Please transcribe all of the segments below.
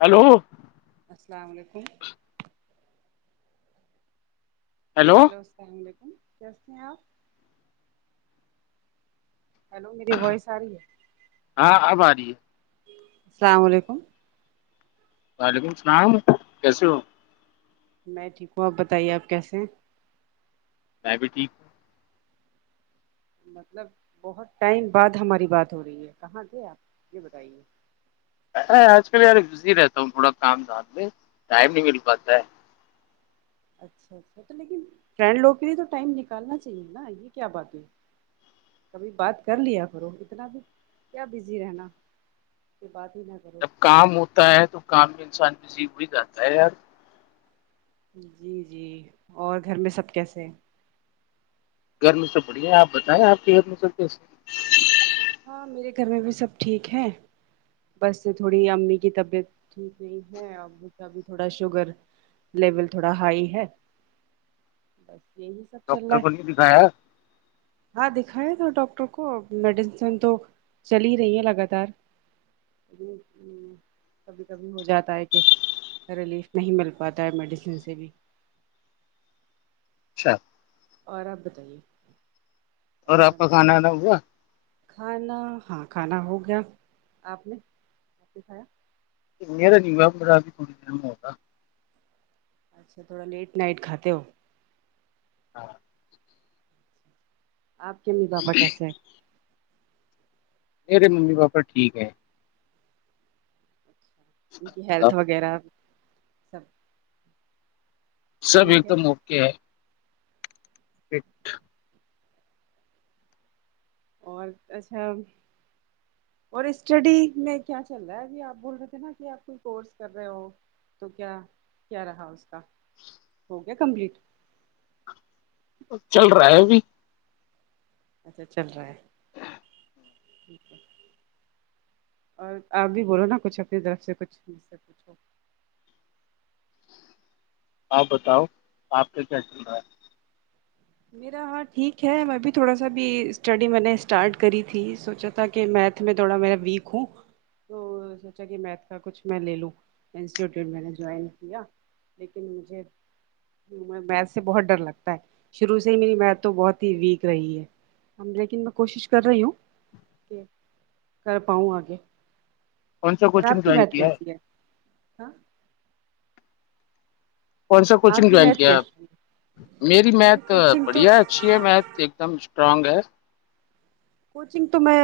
hello السلام علیکم hello السلام علیکم کیسے ہیں آپ ہیلو میری وائس آ رہی ہے جی السلام علیکم وعلیکم اللام کیسے ہو میں ٹھیک ہوں آپ بتائیے آپ کیسے ہیں میں بھی ٹھیک ہوں مطلب بہت ٹائم بعد ہماری بات ہو رہی ہے کہاں تھے آپ یہ بتائیے ا آج کل یار بزی رہتا ہوں تھوڑا کام ساتھ میں ٹائم نہیں مل پاتا ہے اچھا اچھا تو لیکن فرینڈ لوگ کے لیے تو ٹائم نکالنا چاہیے نا یہ کیا باتیں کبھی بات کر لیا کرو اتنا بھی کیا بزی رہنا بات ہی نہ کرو جب کام ہوتا ہے تو کام بھی انسان جی وہی کہتا ہے یار جی جی اور گھر میں سب کیسے ہیں گرمی سب بڑی ہے آپ بتائیں آپ کے حد میں سب کیسے ہیں ہاں میرے گھر میں بھی سب ٹھیک ہے بس تھوڑی امی کی طبیعت ٹھیک نہیں ہے اور م کا بھی تھوڑا شوگر لیول تھوڑا ہائی ہے بس یہی سب چل رہا ڈاکٹر کو ہے نہیں دکھایا ہاں دکھایا تھا ڈاکٹر کو میڈی تو چل ہی رہی ہے لگاتار کبھی کبھی ہو جاتا ہے کہ ریلیف نہیں مل پاتا ہے میڈیسن سے بھی اچھا اور آپ بتائیے اور آپ کا کھانا آنا ہوگا کھانا ہاں کھانا ہو گیا آپ نے کھایا یرا نہیں ہو میرا ابھی تھوڑی دیر میں ہوگتا اچھا تھوڑا لیٹ نائٹ کھاتے ہو ہاں آپ کے امی پاپا کیسے ہیں میرے ممی پاپا ٹھیک ہے ان کی بتاؤ ہیلتھ وغیرہ سب [inaudible] سب ایک ٹھیک ہے دم اک ہے ایک [inaudible] اور اچھا اور اسٹڈی میں کیا چل رہا ہے ابھی آپ بول رہے تھے نا کہ آپ کوئی کورس کر رہے ہو تو کیا کیا رہا اس کا ہو گیا کمپلیٹ چل رہا ہے اب اچھا چل رہا ہے اور آپ بھی بولو نا کچھ اپنی طرف سے کچھ سے کچھ ہو [inaudible] آپ بتاؤ آپ کا کیا چل رہا ہے میرا ہاں ٹھیک ہے میں بھی تھوڑا سا بھی اسٹڈی میں نے اسٹارٹ کری تھی سوچا تھا کہ میتھ میں تھوڑا ما ویک ہوں تو سوچا کہ میتھ کا کچھ میں لے لوں انسٹیٹیوٹ میں نے جوائن کیا لیکن مجھے میتھ سے بہت ڈر لگتا ہے شروع سے ہی میری میت تو بہت ہی ویک رہی ہے لیکن میں کوشش کر رہی ہوں کہ کر پاؤں آگے کون سا اور کوچنگ آپ کی جوائن میتھ کیا ہے کیسی ہاں کون سا آپ کوچنگ کی جوائن میتھ کیا کیسی ہے میری میتھ کوچنگ تو بڑھیا اچھی ہے میتھ ایک دم اسٹرانگ ہے کوچنگ تو میں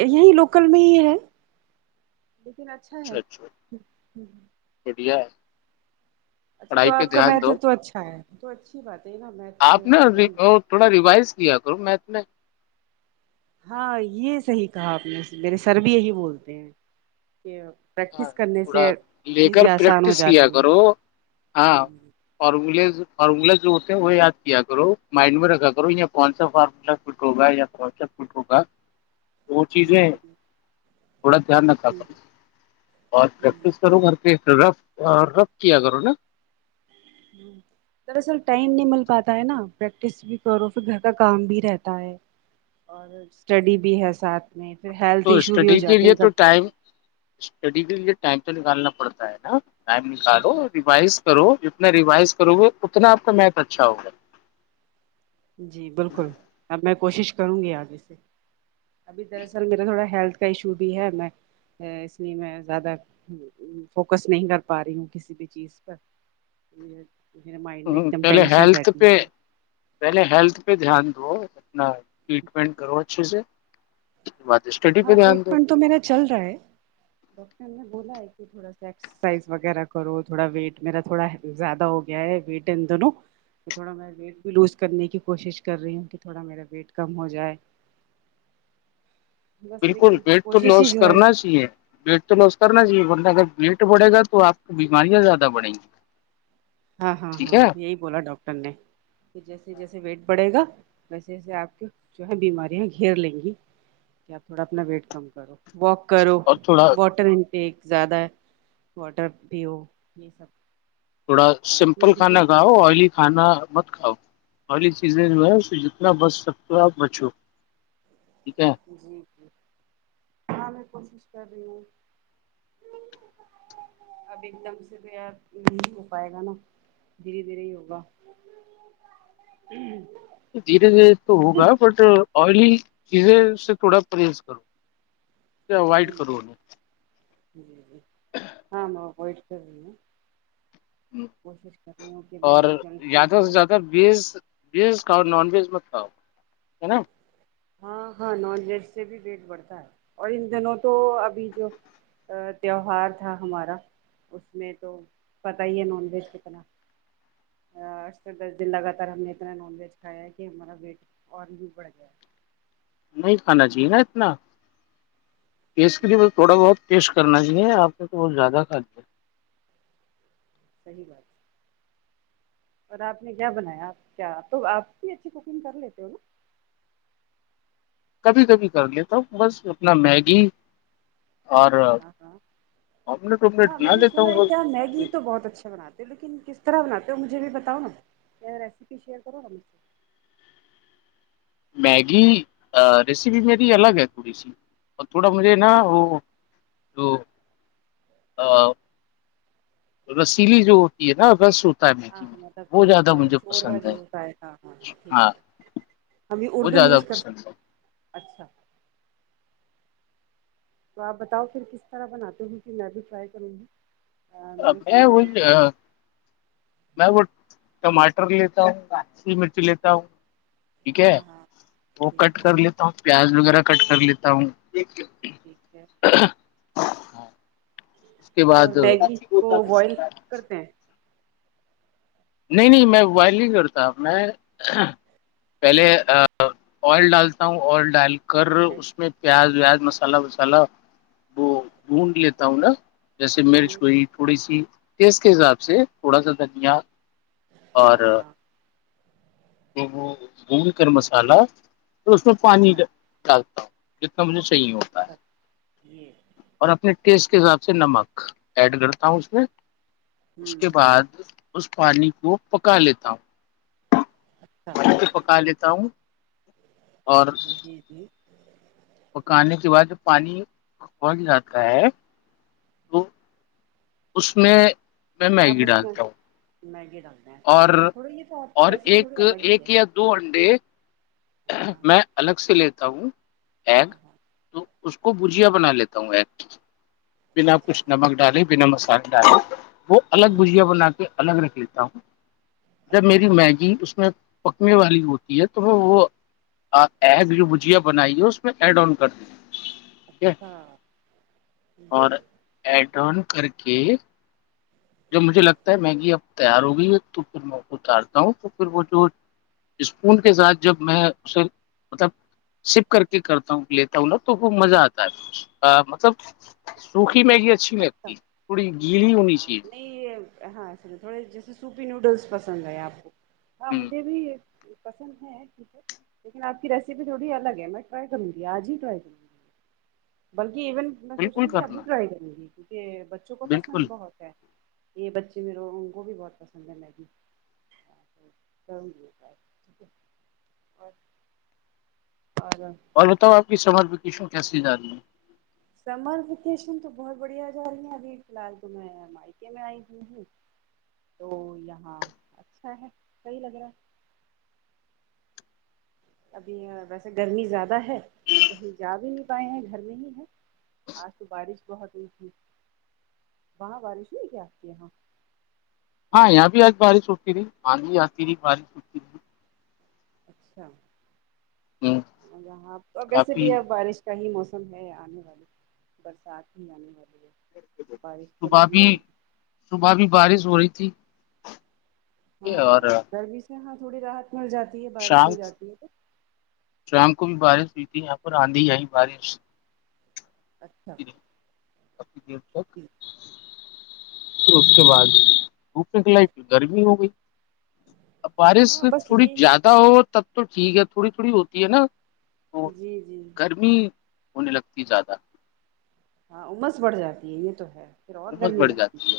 یہ ہی لوکل میں ہی ہے لیکن اچھا ہے بڑھیا ہے اچھا تو پڑھائی پہ آپ کا دھیان دو مہتو تو اچھا ہے تو اچھی بات ہے نا میتھ آپ میں نے صحیح تھوڑا ریوائز کیا کرو میتھ میں ہاں یہ صحی کہا آپ نے میرے سر بھی یہی بولتے ہیں کہ ہاں پریکٹس کرنے سے تھوڑا لے کر چیزیں آسان ہو پریکٹس جاتی کیا کرو ہاں ہیں فارمولیز فارمولا جو ہوتے ہیں وہ یاد کیا کرو مائنڈ میں رکھا کرو یا کون سا فارمولا فٹ ہوگا یا کون سا فٹ ہوگا وہ چیزیں [unintelligible] تھوڑا دھیان ن کر اور پریکٹس کرو گھر کے رف رف کیا کرو نا دراصل ٹائم نہیں مل پاتا ہے نا پریکٹس بھی کرو پھر گھر کا کام بھی رہتا ہے اور اسٹڈی بھی ہے ساتھ میں پھر تو ہیلتھ ایشو بھی ہو اسٹڈی کے جاتے لیے ہیں تو کبھی ٹائم کبھی اسٹڈی کے لیے ٹینک کالنا پڑتا ہے نا ٹم نکالو جی ریوائز کرو جتنا ریوائز کرو گے اتنا آپ کا میتھ اچھا ہوگا جی بالکل اب میں کوشش کروں گی آگے سے ابھی دراصل میرا تھوڑا ہیلتھ کا ایشو بھی ہے میں اس لیے میں زیادہ فوکس نہیں کر پا رہی ہوں کسی بھی چیز پر میرے مائنڈ میں ایک دم پہلے ٹینشن ہیلتھ رہتی ہے پہ پھر پہلے ہیلتھ پہ دھیان دو ریٹمینٹ کرو چ سر ہاں ٹریٹمنٹ تو میرا چل رہا ہے ڈاکٹر نے بولا ہے تھوڑا سا ایکسرسائز وغیرہ کرو تھوڑا ویٹ میرا تھوڑا زیادہ ہو گیا ہے وٹ ا دونوں تھوڑا ویٹ بھی لوز کرنے کی کوشش کر رہی ہوں کہ تھوڑا میرا ویٹ کم ہو جائے بس بالکل لیکن ویٹ تو کوشش ہی لوس جاری کرنا چاہیے ویٹ تو لوس کرنا چاہیے ورہ اگر ویٹ پڑے گا تو آپ کو بیماریاں زیادہ بڑیں گی ہاں ہاں ٹھیک ہاں ہے یہی بولا ڈاکٹر نے کہ جیسے جیسے ویٹ بڑھے گا ویسے جیسے آپ کے جو ہے بیمارییاں گھیر لیں گی کہ آپ تھوڑا اپنا ویٹ کم کرو واک کرو اور تھوڑا واٹر ایکیک زیادہ واٹر پ ہو یہ سب تھوڑا باقی سمپل میڈیسن کھانا کھاؤ آئلی کھانا مت کھاؤ والی چیزیں جو ہے اپتنا بس سب کو آپ بچو ٹھیک ہے جی جی میں کوشش اب ایک دم سے تو ار نہیں ہو پائے گا نا دھیرے دھیرے ہی ہوگا دھیرے دھیرے تو ہوگا بٹ آئلی چیزیں اس سے تھوڑا پرہیز کرو وائٹ کرو نے [inaudible] آم کو [inaudible] اور یہ جنک فوڈ زیادہ جو سے ہے زیادہ بیس بیس اور نان بیس تا ہے نا ہاں ہاں نان ویج سے بھی ویٹ بڑھتا ہے اور ان دنوں تو ابھی جو تہوار تھا ہمارا اس میں تو پت ہی ہے نان ویج کتنا آھ سے دس دن لگاتار ہم نے اتنا نان ویج کھایا ہے کہ ہمارا ویٹ اور بھی بڑھ جائے نہیں کھانا چاہیے نا اتنا اسکری میں تھوڑا بہت ٹیسٹ کرنا چاہیے آپ کو تو بہت زیادہ کھادی ہے صحیح بات اور آپ نے کیا بنایا کیا تو آپ بھی اچھی کوکنگ کر لیتے ہو نا کبھی کبھی کر لیتا بس اپنا میگی اور ہاں ہاں آملیٹ وملیٹ ہاں میں بنا نے لیتا سنا ہوں ہے کیا بس میگی تو بہت اچھا بناتے لیکن ک کتر ہونا تو مجھے بھی بتاؤ نا ریسیپی شیئر کرو نا مجھ سے میگی ریسیپی میری الگ ہے تھوڑی سی اور تھوڑا مجھے نا وہ جو رسیلی جو ہوتی ہے نا رس ہوتی ہاں ہاں مطلب تھوڑا سا شور وا جو ہوتا ہے تھا ہاں ہاں ٹھیک ہے ہم بھی وہ اردو زیادہ یوز کر پسند سکتے اچھا تو آپ بتاؤ پھر کس طرح بناتے ہوں کہ میں بھی ٹرائی کروں گی میں نے سنا میںول ہے کہ آپ میں ٹماٹر لیتا ہوں کاچی مرچ لیتا ہوں ٹھیک ہے ہاں ہاں تو کٹ ٹھیک ہے کر لیتا ہوں پیاز وغیرہ کٹ کر لیتا ہوں ٹھیک ہے [inaudible] اس کے اور بعد میگی کو بوائل کرتے ہیں نہیں نہیں میں ووائل نہیں کرتا میں پہلے آئل ڈالتا ہوں آئل ڈال کر ٹھیک ہے اس میں پیاز ویاز مسالہ وسالا وہ ڈونڈ لیتا ہوں نا جیسے ہوں مرچ ہوں ہوئی تھوڑی سی اسس کے حساب سے تھوڑا سا دنیا اور ہاں ہاں تو وہ وہب کر مسالحہ تو اس میں پانی اچھا ڈالتا ہوں مجھے صحیح ہوتا اچھا ہے یہ اور اپنے کہ اس کے حساب سے نمک ایڈ کرتا ہوں اس میں اس ہوں کے بعد اس پانی کو پکا لیتا ہوں اچھا پکا لیتا ہوں اور جی جی پکانے کے بعد جب پانی پھٹ جاتا ہے ہ [unintelligible] اس میں میں میگی ڈالتا ہوں نہیں ڈ اور اچھا تھوڑی یہ تو آپ کی اور ریسیپی ایک تھوڑی الگ ہی ہے ایک یا دو انڈے ہاں میں الگ سے لیتا ہوں ایگ ہاں ہاں تو اس کو بجیا بنا لیتا ہوں ایک بنا آپ اچھا کچھ نمک ڈالیں ب نمسار ڈال وہ الگ بھجیا ہوں بنا کے الگ رک لیتی ہ [unintelligible] جب اچھا میری میگی اس میں پکنے والی ہوتی ہے تو وہ آ ایب جو بجیا بنائی ہے اس میں ایڈ آن کر دی ٹیک ہے ہاں اور گڈ ایڈ ٹان کر کے جب مجھے لگتا ہے میگی اب تیار ہو گئی ہے تو پھر میں کو اتارتا ہوں تو پھر وہ جو اسپون کے ساتھ جب میں اسے مطلب سپ کر کے کرتا ہوں لیتا وا تو وہ مزہ آتا ہے مطلب س مگیا چھی اچھا پڑی گل ہو نہیں چ ہاںسے تھوڑے جیسے سوپی نوڈلس پسند ہے آپ کو ہاں ہ مجھے بھی پسند ہے یک ہے لیکن آپ کی ریسیپی تھوڑی الگ ہے میں ٹرائی کروں گی آج ہی ٹرائی کروں گی بکہ ایون میں سوچ بالکل رہی ہ کہ ابھی کرنا رائی کروں گی کہ بچوں کو پسند بالکل بہت ہے یہ بچے میرے ان کو بھی بہت پسند ہیں مگی کروں گی ٹھ ہے اور اور بتاؤ آپ کی سمج ایشو کیسی ج رہ ہے سمر ویکیشن تو بہت بڑھیا جا رہی ہیں ابھی فی الحال تو میں مائکے میں آئی ہو ہوں تو یہاں اچھا ہے صحی لگ رہا ہے ابھی ویسے گرمی زیادہ ہے تو کہیں جا بھی نہیں پائے ہیں گھر میں ہی ہے آج تو بارش بہت ہوئی تھی وہاں بارش ہوئی کیا آپ کے یہاں ہاں یہاں بھی آج بارش ہوتی تی آند بھی آتی رہی بارش ہوتی رہی اچھا ہ اںب تو ا ویسے بھی کافی ہے بارش ک ہی موسم ہے آنے والی برسات ہی آنے والی ہے بارش تو صبح لگی بھی رہے گی صبح بھی بارش ہو رہی تھی یہ اور ج ہاں تھوڑی رات مل جاتی ہے بارش شام ہو جاتی ہے تو شام کو بھی بارش ہوئی تھی یہاں پر آندھی آئی بارش اچھا جک [unintelligible] پھر اس کے بعد بوکے کلائی کی گرمی ہو گئی بارش ہاں بس تھوڑی یہ زیادہ ہو تب تو ٹھیک ہے تھوڑی تھوڑی ہوتی ہے نا تو جی جی گرمی ہونے لگتی زیادہ ہاں عمس بڑھ جاتی ہے یہ تو ہے پھر اور امت گرمی بڑھ لگتی جاتی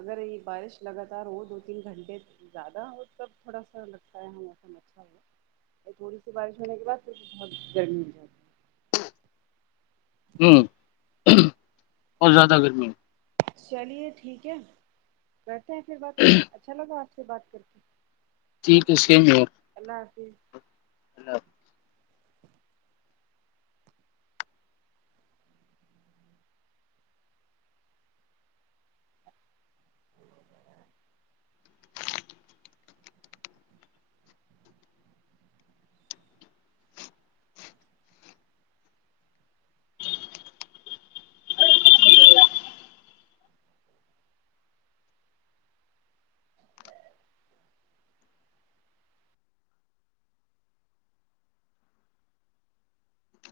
اگر یہ بارش لگاتار ہو دو تین گھنٹے زیادہ ہو تب تھوڑا سا لگتا ہے یہاں موسم اچھا ہوا تھوڑی سی بارش ہونے کے بعد پھر بھی بہت گرمی ہو جاتی ہے ہوں اورہت زیادہ گرمی ہے چلیے ٹھیک ہے پھر بس اچھا لگ ا سے بات کر کے ٹھیک اوکے ہے سی مئر اللہ حافظ ہیلو